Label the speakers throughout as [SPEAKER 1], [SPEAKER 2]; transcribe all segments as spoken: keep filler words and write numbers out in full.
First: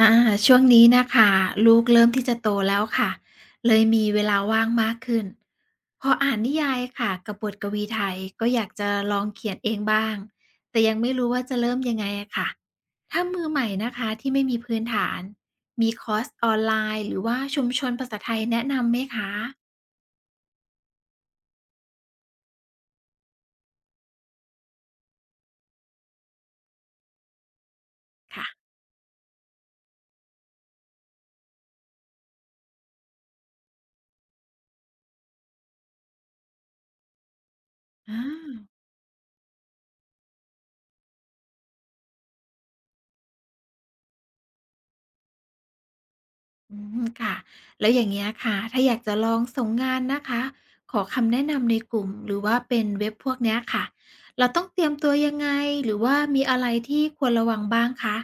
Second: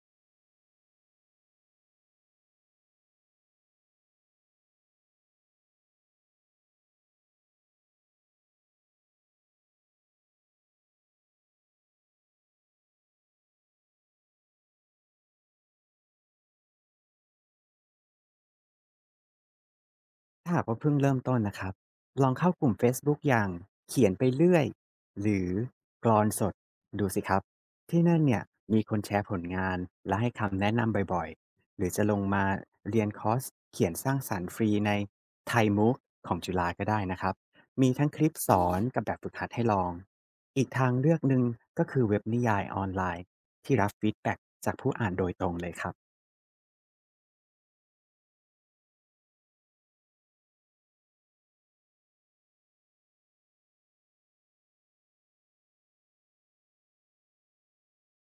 [SPEAKER 1] อาช่วงนี้นะคะลูกเริ่มที่จะโตแล้วค่ะเลยมีเวลาว่างมากขึ้นพออ่านนิยายค่ะกับบทกวีไทยก็อยากจะลองเขียนเองบ้างแต่ยังไม่รู้ว่าจะเริ่มยังไงอะค่ะถ้ามือใหม่นะคะที่ไม่มีพื้นฐานมีคอร์สออนไลน์หรือว่าชุมชนภาษาไทยแนะนำไหมคะ
[SPEAKER 2] ถ้าหากว่าเพิ่งเริ่มต้นนะครับลองเข้ากลุ่ม Facebook อย่างเขียนไปเรื่อยหรือกรอนสดดูสิครับที่นั่นเนี่ย
[SPEAKER 1] ค่ะ
[SPEAKER 2] มีคนแชร์ผลงานและให้คำแนะนำบ่อยๆหรือจะลงมาเรียนคอร์สเขียนสร้างสรรค์ฟรีในไทยมุกของจุฬาก็ได้นะครับมีทั้งค
[SPEAKER 1] อา
[SPEAKER 2] ลิปสอนกับแบบฝึกหัดให้ลองอีกทางเลือกหนึ่งก็คือเว็บนิยายออนไลน์ที่รับฟีดแบ็จากผู้อ่านโดยตรงเลยครับ
[SPEAKER 1] อืมค่ะ แล้วอย่างเงี้ยค่ะ ถ้าอยากจะลองส่งงานนะคะ ขอคำแนะนำในกลุ่มหรือว่าเป็นเว็บพวกเนี้ยค่ะ เราต้องเตรียมตัวยังไงหรือว่ามีอะไรที่ควรระวังบ้างคะ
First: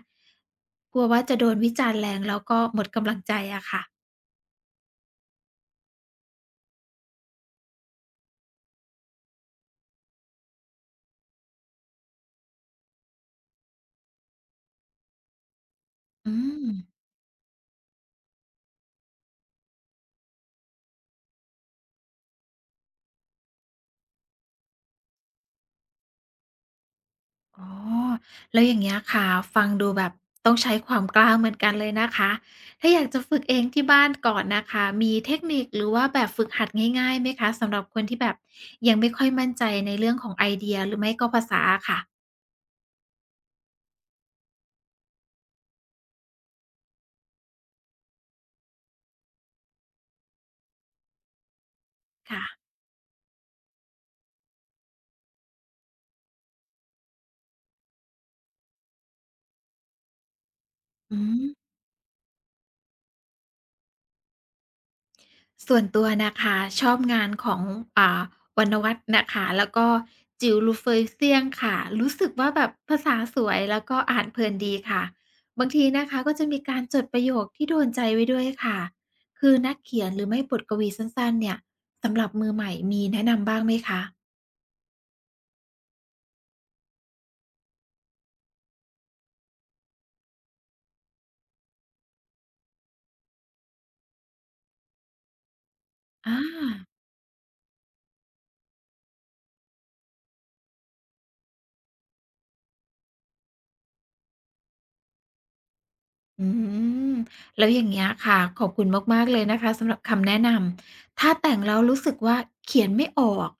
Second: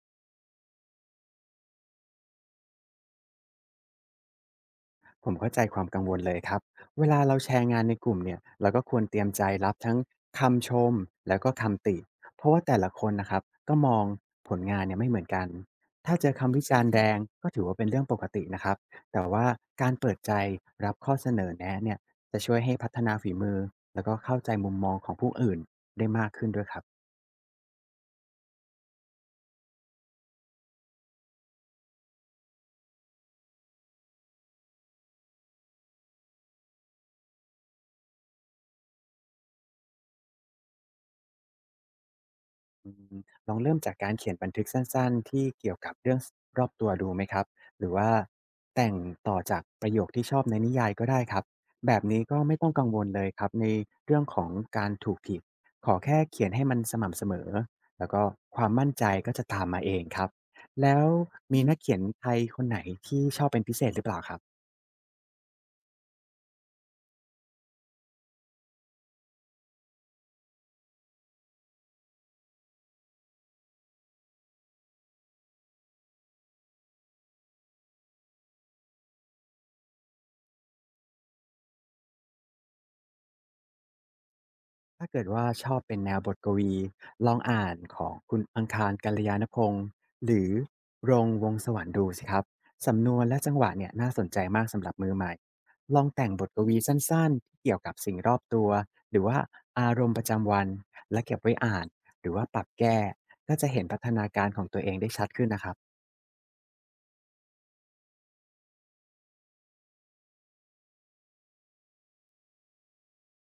[SPEAKER 1] กลัวว่าจะโดนวิจารณ์แรงแล้วก็หมดกำลังใจอะค่ะ
[SPEAKER 2] ผมเข้าใจความกังวลเลยครับเวลาเราแชร์งานในกลุ่มเนี่ยเราก็ควรเตรียมใจรับทั้งคำชมแล้วก็คำติเพราะว่าแต่ละคนนะครับก็มองผลงานเนี่ยไม่เหมือนกันถ้าเจ
[SPEAKER 1] อื
[SPEAKER 2] อคำวิ
[SPEAKER 1] ม
[SPEAKER 2] จารณ์แรงก็ถือว่าเป็นเรื่องปกตินะครับแต่ว่าการเปิดใจรับข้อเสนอแนะเนี่ยจะช่วยให้พัฒนาฝีมือแล้วก็เข้าใจมุมมองของผู้อื่นได้มากขึ้นด้วยครับ
[SPEAKER 1] อ๋อแล้วอย่างเงี้ยค่ะฟังดูแบบต้องใช้ความกล้าเหมือนกันเลยนะคะถ้าอยากจะฝึกเองที่บ้านก่อนนะคะมีเทคนิคหรือว่าแบบฝึกหัดง่ายๆไหมคะสำหรับคนที่แบบยังไม่ค่อยมั่นใจในเรื่องของไอเดียหรือไม่ก็ภาษาค่ะ
[SPEAKER 2] อืมลองเริ่มจากการเขียนบันทึกสั้นๆที่เกี่ยวกับเรื่องรอบตัวดูไหมครับหรือว่าแต่งต่อจากประโยคที่ชอบในนิยายก็ได้ครับแบบนี้ก็ไม่ต้
[SPEAKER 1] ค่ะ
[SPEAKER 2] องกังวลเลยครับในเรื่องของการถูกผิดขอแค่เขียนให้มันสม่ำเสมอแล้วก็ความมั่นใจก็จะตามมาเองครับแล้ว
[SPEAKER 1] อื
[SPEAKER 2] มี
[SPEAKER 1] ม
[SPEAKER 2] นักเขียนไทยคนไหนที่ชอบเป็นพิเศษหรือเปล่าครับ
[SPEAKER 1] ส่วนตัวนะคะชอบงานของอ่าวรรณวรรธนะคะแล้วก็จิว r เฟย e เซียงค่ะรู้สึกว่าแบบภาษาสวยแล้วก็อ่านเพลินดีค่ะบางทีนะคะก็จะมีการจดประโยคที่โดนใจไว้ด้วยค่ะคือนักเขียนหรือไม่บทกวีสั้นๆเนี่ยสำหรับมือใหม่มีแนะนำบ้างไหมคะ
[SPEAKER 2] ถ้าเกิดว่าชอบเป็นแนวบทกวีลองอ่านของคุณอังคารกัลยาณพงศ์หรือรงค์วงศ์สวรรค์ดูสิครับสำนวนและจังหวะเนี่ยน่าสนใจมากสำหรับมือใหม่ลองแต่ง
[SPEAKER 1] อา
[SPEAKER 2] บทกวีสั้นๆที่เกี่ยวกับสิ่งรอบตัวหรือว่าอารมณ์ประจำวันและเก็บไว้อ่านหรือว่าปรับแก้ก็จะเห็นพัฒนาการของตัวเองได้ชัดขึ้นนะครับ
[SPEAKER 1] อืมแล้วอย่างเงี้ยค่ะขอบคุณมากๆเลยนะคะสำหรับคำแนะนำถ้าแต่งแล้วรู้สึกว่าเขียนไม่ออก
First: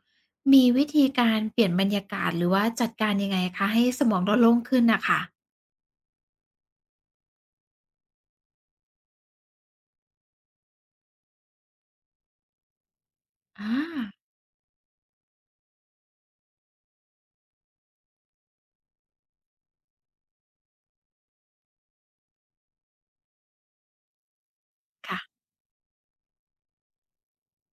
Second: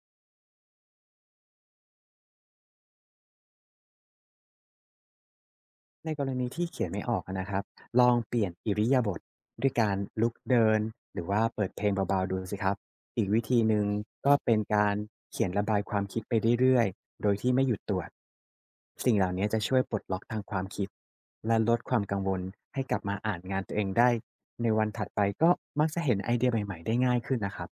[SPEAKER 1] มีวิธีการเปลี่ยนบรรยากาศหรือว่าจัดการยังไงคะให้สมองเราโล่งขึ้นน่ะค่ะ
[SPEAKER 2] ในกรณีที่เขียนไม่ออกอะนะครับลองเปลี่ยนอิริยาบถด้วยการลุกเดินหรือว่าเปิดเพลงเบาๆดูสิครับอีกวิธีห
[SPEAKER 1] อา
[SPEAKER 2] นึ่งก็เป็นการเขียนระบายความคิดไปเรื่อยๆโดยที่ไม่หยุดตรวจสิ่งเหล่านี้จะช่วยปลดล็อกทางความคิดและลดความกังวลให้กลับมาอ่านงานตัวเองได้ในวันถัดไป
[SPEAKER 1] ค่ะ
[SPEAKER 2] ก็มักจะเห็นไอเดียใหม่ๆได้ง่ายขึ้นนะครับ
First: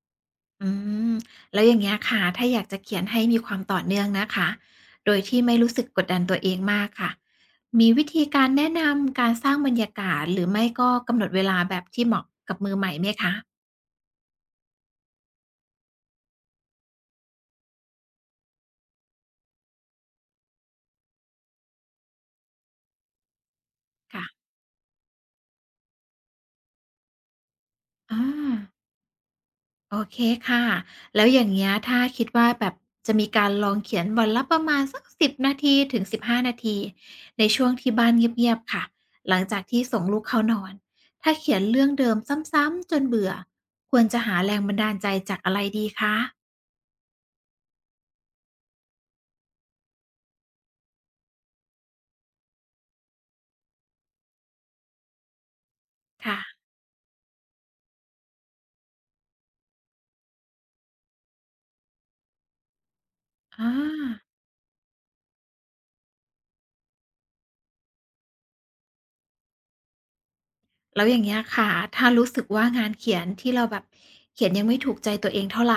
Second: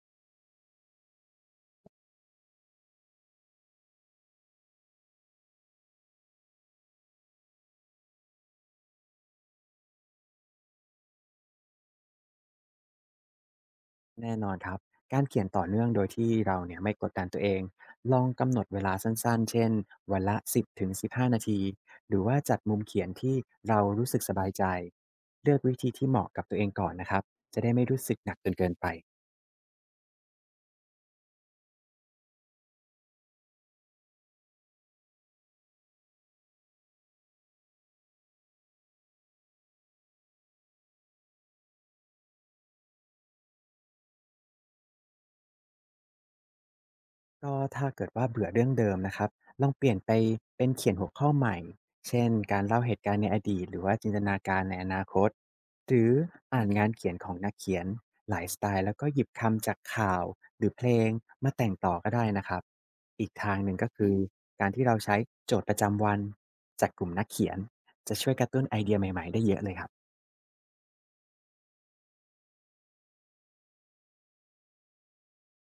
[SPEAKER 1] อืมแล้วอย่างเงี้ยค่ะถ้าอยากจะเขียนให้มีความต่อเนื่องนะคะโดยที่ไม่รู้สึกกดดันตัวเองมากค่ะมีวิธีการแนะนำการสร้างบรรยากาศหรือไม่ก็กำหนดเวลาแบบที่เหมาะกับมือใหม่ไหมคะ
[SPEAKER 2] แน่นอนครับการเขียนต่อเนื่องโดยที่เราเนี่ยไม่กดดันตัวเองลองกำหนดเวลาสั้นๆเช่นวันละสิบถึงสิบห้านาทีหรือว่าจัดมุมเขียนที่เรารู้สึกส
[SPEAKER 1] ค่ะ
[SPEAKER 2] บายใจเลือกวิธีที่เหมาะกับตัวเองก่อนนะครับจะได้ไม่รู้สึ
[SPEAKER 1] อา
[SPEAKER 2] กหนักจนเกินไป
[SPEAKER 1] โอเคค่ะแล้วอย่างเงี้ยถ้าคิดว่าแบบจะมีการลองเขียนวันละประมาณสักสิบนาทีถึงสิบห้านาทีในช่วงที่บ้านเงียบๆค่ะ หลังจากที่ส่งลูกเข้านอน ถ้าเขียนเรื่องเดิมซ้ำๆจนเบื่อ ควรจะหาแรงบันดาลใจจากอะไรดีคะ
[SPEAKER 2] ก็ถ้าเกิดว่าเบื่อเรื่องเดิมนะครับลองเปลี่ยนไปเป็นเขียนหัวข้อใหม่เช่นการเล่าเหตุการณ์ในอดีตหรือว่าจินตนาการในอนาคตหรือ
[SPEAKER 1] ค่ะ
[SPEAKER 2] อ่านงานเขียนของนักเขียนหลายสไตล์แล้วก็หยิบคำจากข่าวหรือเพลงมาแต่งต่อก็ได้นะครับอีกทางห
[SPEAKER 1] อา
[SPEAKER 2] นึ่งก็คือการที่เราใช้โจทย์ประจำวันจากกลุ่มนักเขียนจะช่วยกระตุ้นไอเดียใหม่ๆได้เยอะเลยครับ
[SPEAKER 1] แล้วอย่างเงี้ยค่ะ ถ้ารู้สึกว่างานเขียนที่เราแบบเขียนยังไม่ถูกใจตัวเองเท่าไร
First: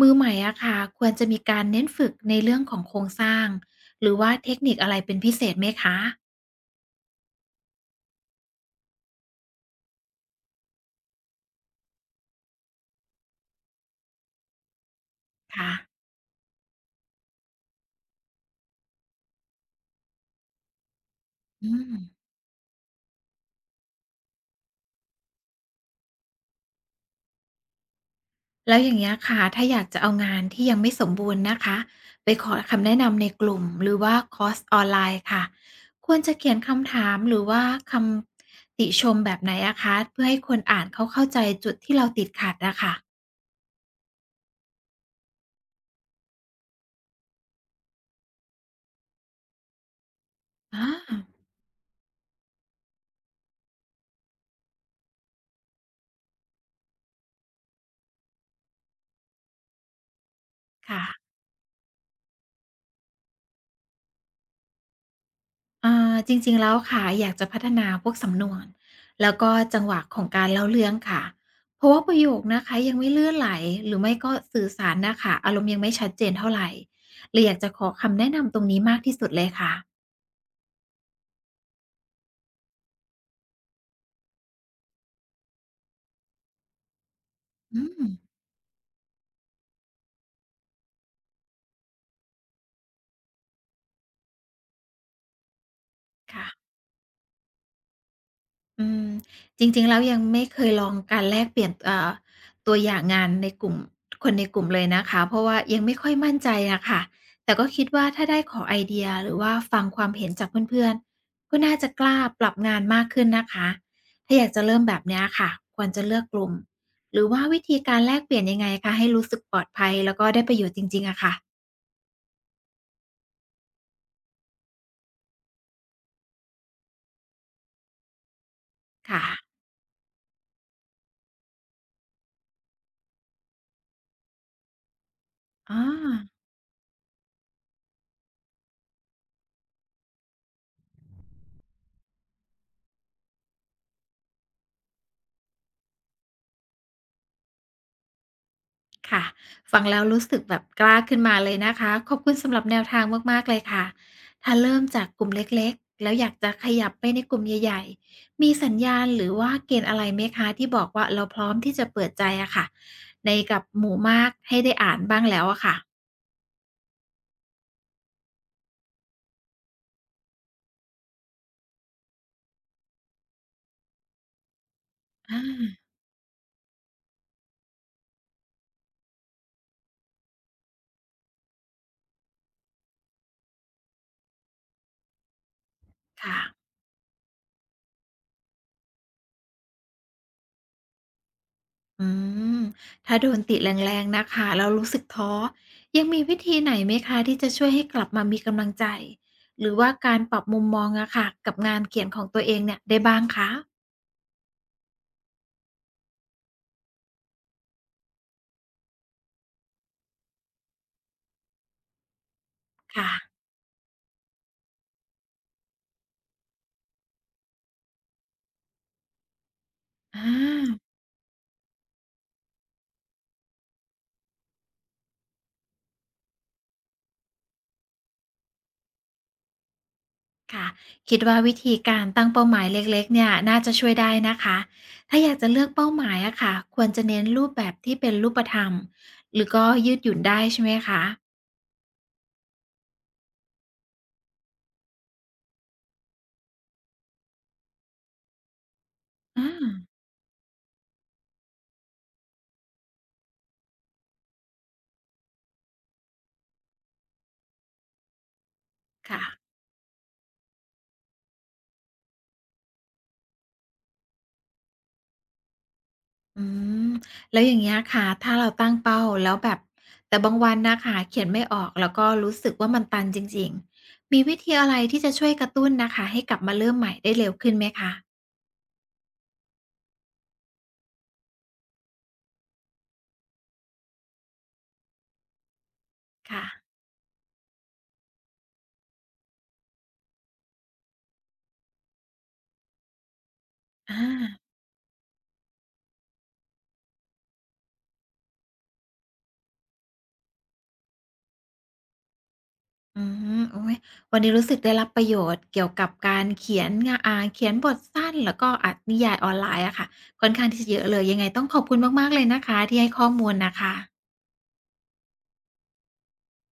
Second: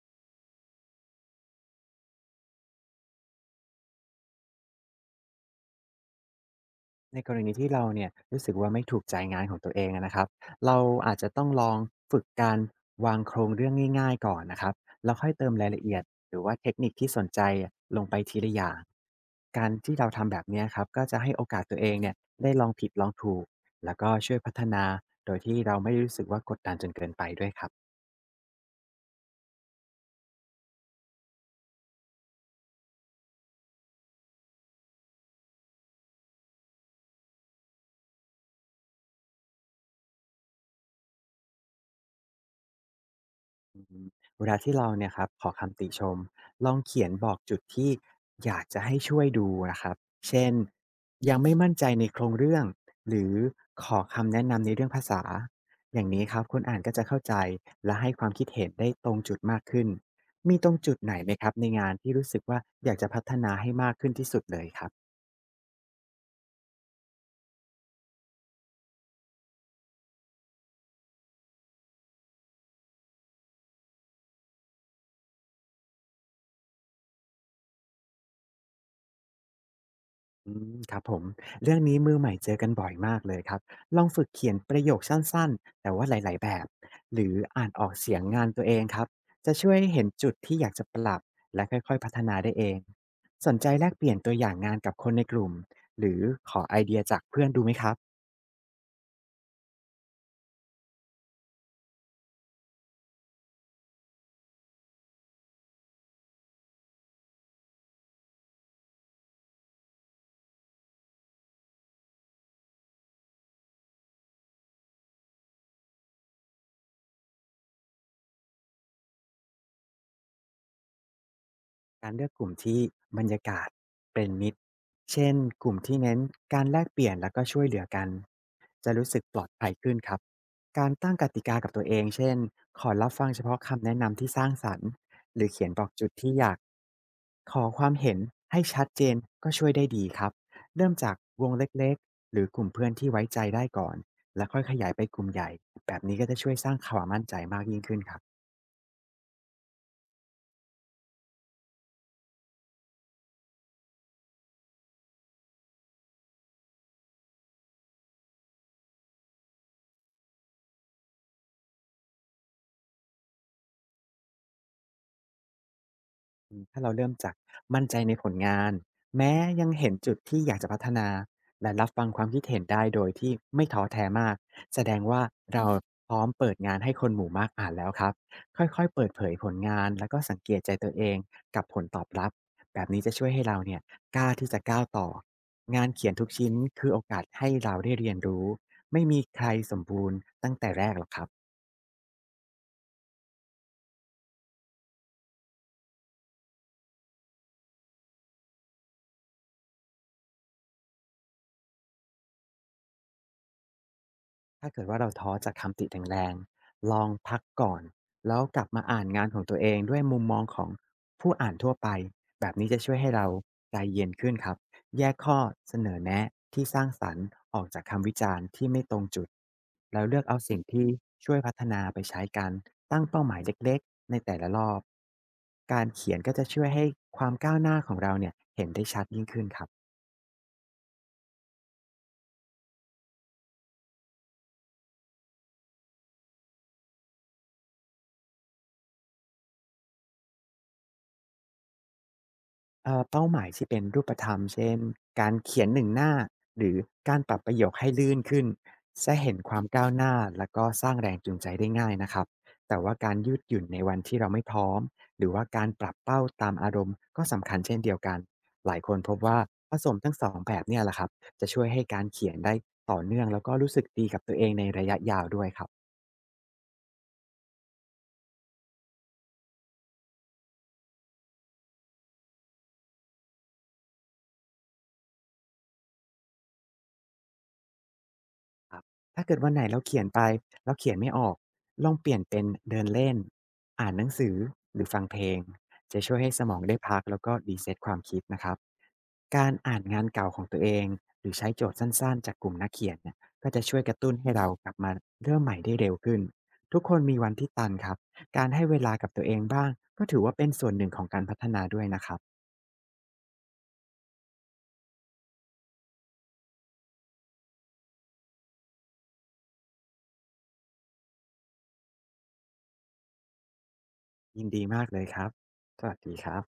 [SPEAKER 1] มือใหม่อะค่ะควรจะมีการเน้นฝึกในเรื่องของโครงสร้างหรือว่าเทคนิคอะไรเป็นพิเศษไหมคะ
[SPEAKER 2] ในกรณีที่เราเนี่ยรู้สึกว่าไม่ถูกใจงานของตัวเองอะนะครับเราอาจจะต้องลองฝึกการวางโครงเรื่องง่ายๆก่อนนะครับแล้วค่อยเติมรา
[SPEAKER 1] ค่ะ
[SPEAKER 2] ยละเอียดหรือว่าเทคนิคที่สนใจลงไปทีละอย่างการที่เราทำแบบเนี้ยครับก็จะให้โอกาส
[SPEAKER 1] อื
[SPEAKER 2] ตัวเอ
[SPEAKER 1] ม
[SPEAKER 2] งเนี่ยได้ลองผิดลองถูกแล้วก็ช่วยพัฒนาโดยที่เราไม่รู้สึกว่ากดดันจนเกินไปด้วยครับ
[SPEAKER 1] แล้วอย่างเงี้ยค่ะถ้าอยากจะเอางานที่ยังไม่สมบูรณ์นะคะไปขอคำแนะนำในกลุ่มหรือว่าคอร์สออนไลน์ค่ะควรจะเขียนคำถามหรือว่าคำติชมแบบไหนอะคะเพื่อให้คนอ่านเขาเข้าใจจุดที่เราติดขัดอะค่ะ
[SPEAKER 2] อืมเวลาที่เราเนี่ยครับขอคำติชมลองเขียนบอกจุดที่อยากจะให้ช่วยดูนะครับเช่น
[SPEAKER 1] อา
[SPEAKER 2] ยังไม่มั่นใจในโครงเรื่องหรือขอคำแนะนำในเรื่องภาษาอย่างนี้ครับคนอ่านก็จะเข้าใจและให้ความคิดเห็นได้ตรงจุดมากขึ้นมีตรงจุด
[SPEAKER 1] ค่ะ
[SPEAKER 2] ไหนไหมครับในงานที่รู้สึกว่าอยากจะพัฒนาให้มากขึ้นที่สุดเลยครับ
[SPEAKER 1] อ่าจริงๆแล้วค่ะอยากจะพัฒนาพวกสำนวนแล้วก็จังหวะของการเล่าเรื่องค่ะเพราะว่าประโยคนะคะยังไม่ลื่นไหลหรือไม่ก็สื่อสารน่ะค่ะอารมณ์ยังไม่ชัดเจนเท่าไรเลยอยากจะขอคำแนะนำตรงนี้มากที่สุดเลยค่ะ
[SPEAKER 2] อืมครับผมเรื่องนี้มือใหม่เจอกันบ่อยมากเลยครับลองฝึกเขียนประโยคสั้นๆแต่ว่าหลายๆแบบหรืออ่าน
[SPEAKER 1] อื
[SPEAKER 2] ออก
[SPEAKER 1] ม
[SPEAKER 2] เสียงงานตัวเองครับจะช่วยให้เห็นจุดที่อยากจะปรับและค่อยๆพัฒนาได้เองสนใจแลกเปลี่ยนตัวอย่างงานกับคนในกลุ่มหรือ
[SPEAKER 1] ค่ะ
[SPEAKER 2] ขอไอเดียจากเพื่อนดูไหมครับ
[SPEAKER 1] อืมจริงๆแล้วยังไม่เคยลองการแลกเปลี่ยนอ่าตัวอย่างงานในกลุ่มคนในกลุ่มเลยนะคะเพราะว่ายังไม่ค่อยมั่นใจอะค่ะแต่ก็คิดว่าถ้าได้ขอไอเดียหรือว่าฟังความเห็นจากเพื่อนๆก็น่าจะกล้าปรับงานมากขึ้นนะคะถ้าอยากจะเริ่มแบบเนี้ยค่ะควรจะเลือกกลุ่มหรือว่าวิธีการแลกเปลี่ยนยังไงคะให้รู้สึกปลอดภัยแล้วก็ได้ประโยชน์จริงๆอะค่ะ
[SPEAKER 2] การเลือกกลุ่มที่บรรยากาศเป็นมิตรเช่นกลุ่มที่เน้นการแลกเปลี่ยนแล้วก็ช่วยเหลือกันจะรู้สึ
[SPEAKER 1] ค่ะ
[SPEAKER 2] กปลอดภัยขึ้นครับการตั้งกติกากับตัวเองเช่นขอรับฟังเฉพาะคำแนะนำที่สร้างสรรค์หรือเขียนบ
[SPEAKER 1] อา
[SPEAKER 2] อกจุดที่อยากขอความเห็นให้ชัดเจนก็ช่วยได้ดีครับเริ่มจากวงเล็กๆหรือกลุ่มเพื่อนที่ไว้ใจได้ก่อนแล้วค่อยขยายไปกลุ่มใหญ่แบบนี้ก็จะช่วยสร้างความมั่นใจมากยิ่งขึ้นครับ
[SPEAKER 1] ค่ะฟังแล้วรู้สึกแบบกล้าขึ้นมาเลยนะคะขอบคุณสำหรับแนวทางมากๆเลยค่ะถ้าเริ่มจากกลุ่มเล็กๆแล้วอยากจะขยับไปในกลุ่มใหญ่ๆมีสัญญาณหรือว่าเกณฑ์อะไรไหมคะที่บอกว่าเราพร้อมที่จะเปิดใจอะค่ะในกับหมู่มากให้ได้อ่านบ้างแล้วอะค่ะ
[SPEAKER 2] อืมถ้าเราเริ่มจากมั่นใจในผลงานแม้ยังเห็นจุดที่อยากจะพัฒนาและรับฟังความคิดเห็นได้โดยที่ไม่ท้อแท้มากแสดงว่า
[SPEAKER 1] อา
[SPEAKER 2] เราพร้อมเปิดงานให้คนหมู่มากอ่านแล้วครับค่อยๆเปิดเผยผลงานแล้วก็สังเกตใจตัวเองกับผลตอบรับแบบนี้จะช่วยให้เราเนี่ยกล้าที่จะก้าวต่องานเขียนทุก
[SPEAKER 1] ค่ะ
[SPEAKER 2] ชิ้นคือโอกาสให้เราได้เรียนรู้ไม่มีใครสมบูรณ์ตั้งแต่แรกหรอกครับ
[SPEAKER 1] อืมถ้าโดนติแรงๆนะคะแล้วรู้สึกท้อยังมีวิธีไหนไหมคะที่จะช่วยให้กลับมามีกำลังใจหรือว่าการปรับมุมมองอะค่ะกับงานเขียนของตัวเองเนี่ยได้บ้างคะ
[SPEAKER 2] ถ้าเกิดว่าเราท้อจากคำติแรงๆลองพักก่อนแล้วกลับมาอ่านงานของตัวเองด้วยมุมมองของผู้อ่านทั่วไปแบบนี้จะช่วย
[SPEAKER 1] ค่ะ
[SPEAKER 2] ให้เราใจเย็นขึ้นครับแยกข้อเสนอแนะที่สร้างสรรค์ออกจากคำวิจารณ์ที่ไม่ตรงจุดแล้ว
[SPEAKER 1] อ
[SPEAKER 2] เลือกเอาสิ่งที่
[SPEAKER 1] า
[SPEAKER 2] ช่วยพัฒนาไปใช้กันตั้งเป้าหมายเล็กๆในแต่ละรอบการเขียนก็จะช่วยให้ความก้าวหน้าของเราเนี่ยเห็นได้ชัดยิ่งขึ้นครับ
[SPEAKER 1] ค่ะคิดว่าวิธีการตั้งเป้าหมายเล็กๆเนี่ยน่าจะช่วยได้นะคะถ้าอยากจะเลือกเป้าหมายอะค่ะควรจะเน้นรูปแบบที่เป็นรูปธรรมหรือก็ยืดหยุ่นได้ใช่ไหมคะ
[SPEAKER 2] เอ่อเป้าหมายที่เป็นรูปธรรมเช่นการเขียนหนึ่งหน้าหรือการปรับประโยคให้ลื่นขึ้นจะเห็น
[SPEAKER 1] อา
[SPEAKER 2] ความก้าวหน้าแล้วก็สร้างแรงจูงใจได้ง่ายนะครับแต่ว่าการยืดหยุ่นในวันที่เราไม่พร้อมหรือว่าการปรับเป้าตามอารมณ์ก็สำคัญเช่นเดียวกันหลายคนพบ
[SPEAKER 1] ค่ะ
[SPEAKER 2] ว่าผสมทั้งสองแบบเนี่ยแหละครับจะช่วยให้การเขียนได้ต่อเนื่องแล้วก็รู้สึกดีกับตัวเองในระยะยาวด้วยครับ
[SPEAKER 1] อืมแล้วอย่างเงี้ยค่ะถ้าเราตั้งเป้าแล้วแบบแต่บางวันนะค่ะเขียนไม่ออกแล้วก็รู้สึกว่ามันตันจริงๆมีวิธีอะไรที่จะช่วยกระตุ้นนะคะให้กลับมาเริ่มใหม่ได้เร็วขึ้นไหมคะ
[SPEAKER 2] ครับถ้าเกิดวันไหนเราเขียนไปแล้วเขียนไม่ออกลองเปลี่ยนเป็นเดินเล่นอ่านหนังสือหรือฟังเพลงจะช่วยให้ส
[SPEAKER 1] ค่ะ
[SPEAKER 2] มองได้พักแล้วก็รีเซ็ตความคิดนะครับการอ่านงานเก่าของตัวเองหรือใช้โจทย์สั้นๆจากกลุ่มนักเขียนเนี่ยก็จะช่วยกระ
[SPEAKER 1] อา
[SPEAKER 2] ตุ้นให้เรากลับมาเริ่มใหม่ได้เร็วขึ้นทุกคนมีวันที่ตันครับการให้เวลากับตัวเองบ้างก็ถือว่าเป็นส่วนหนึ่งของการพัฒนาด้วยนะครับ
[SPEAKER 1] อืมโอ๊ยวันนี้รู้สึกได้รับประโยชน์เกี่ยวกับการเขียนงอ่าเขียนบทสั้นแล้วก็อ่านนิยายออนไลน์อะค่ะค่อนข้างที่จะเยอะเลยยังไงต้องขอบคุณมากๆเลยนะคะที่ให้ข้อมูลน่ะค่ะ
[SPEAKER 2] ยินดีมากเลยครับสวัสดีครับ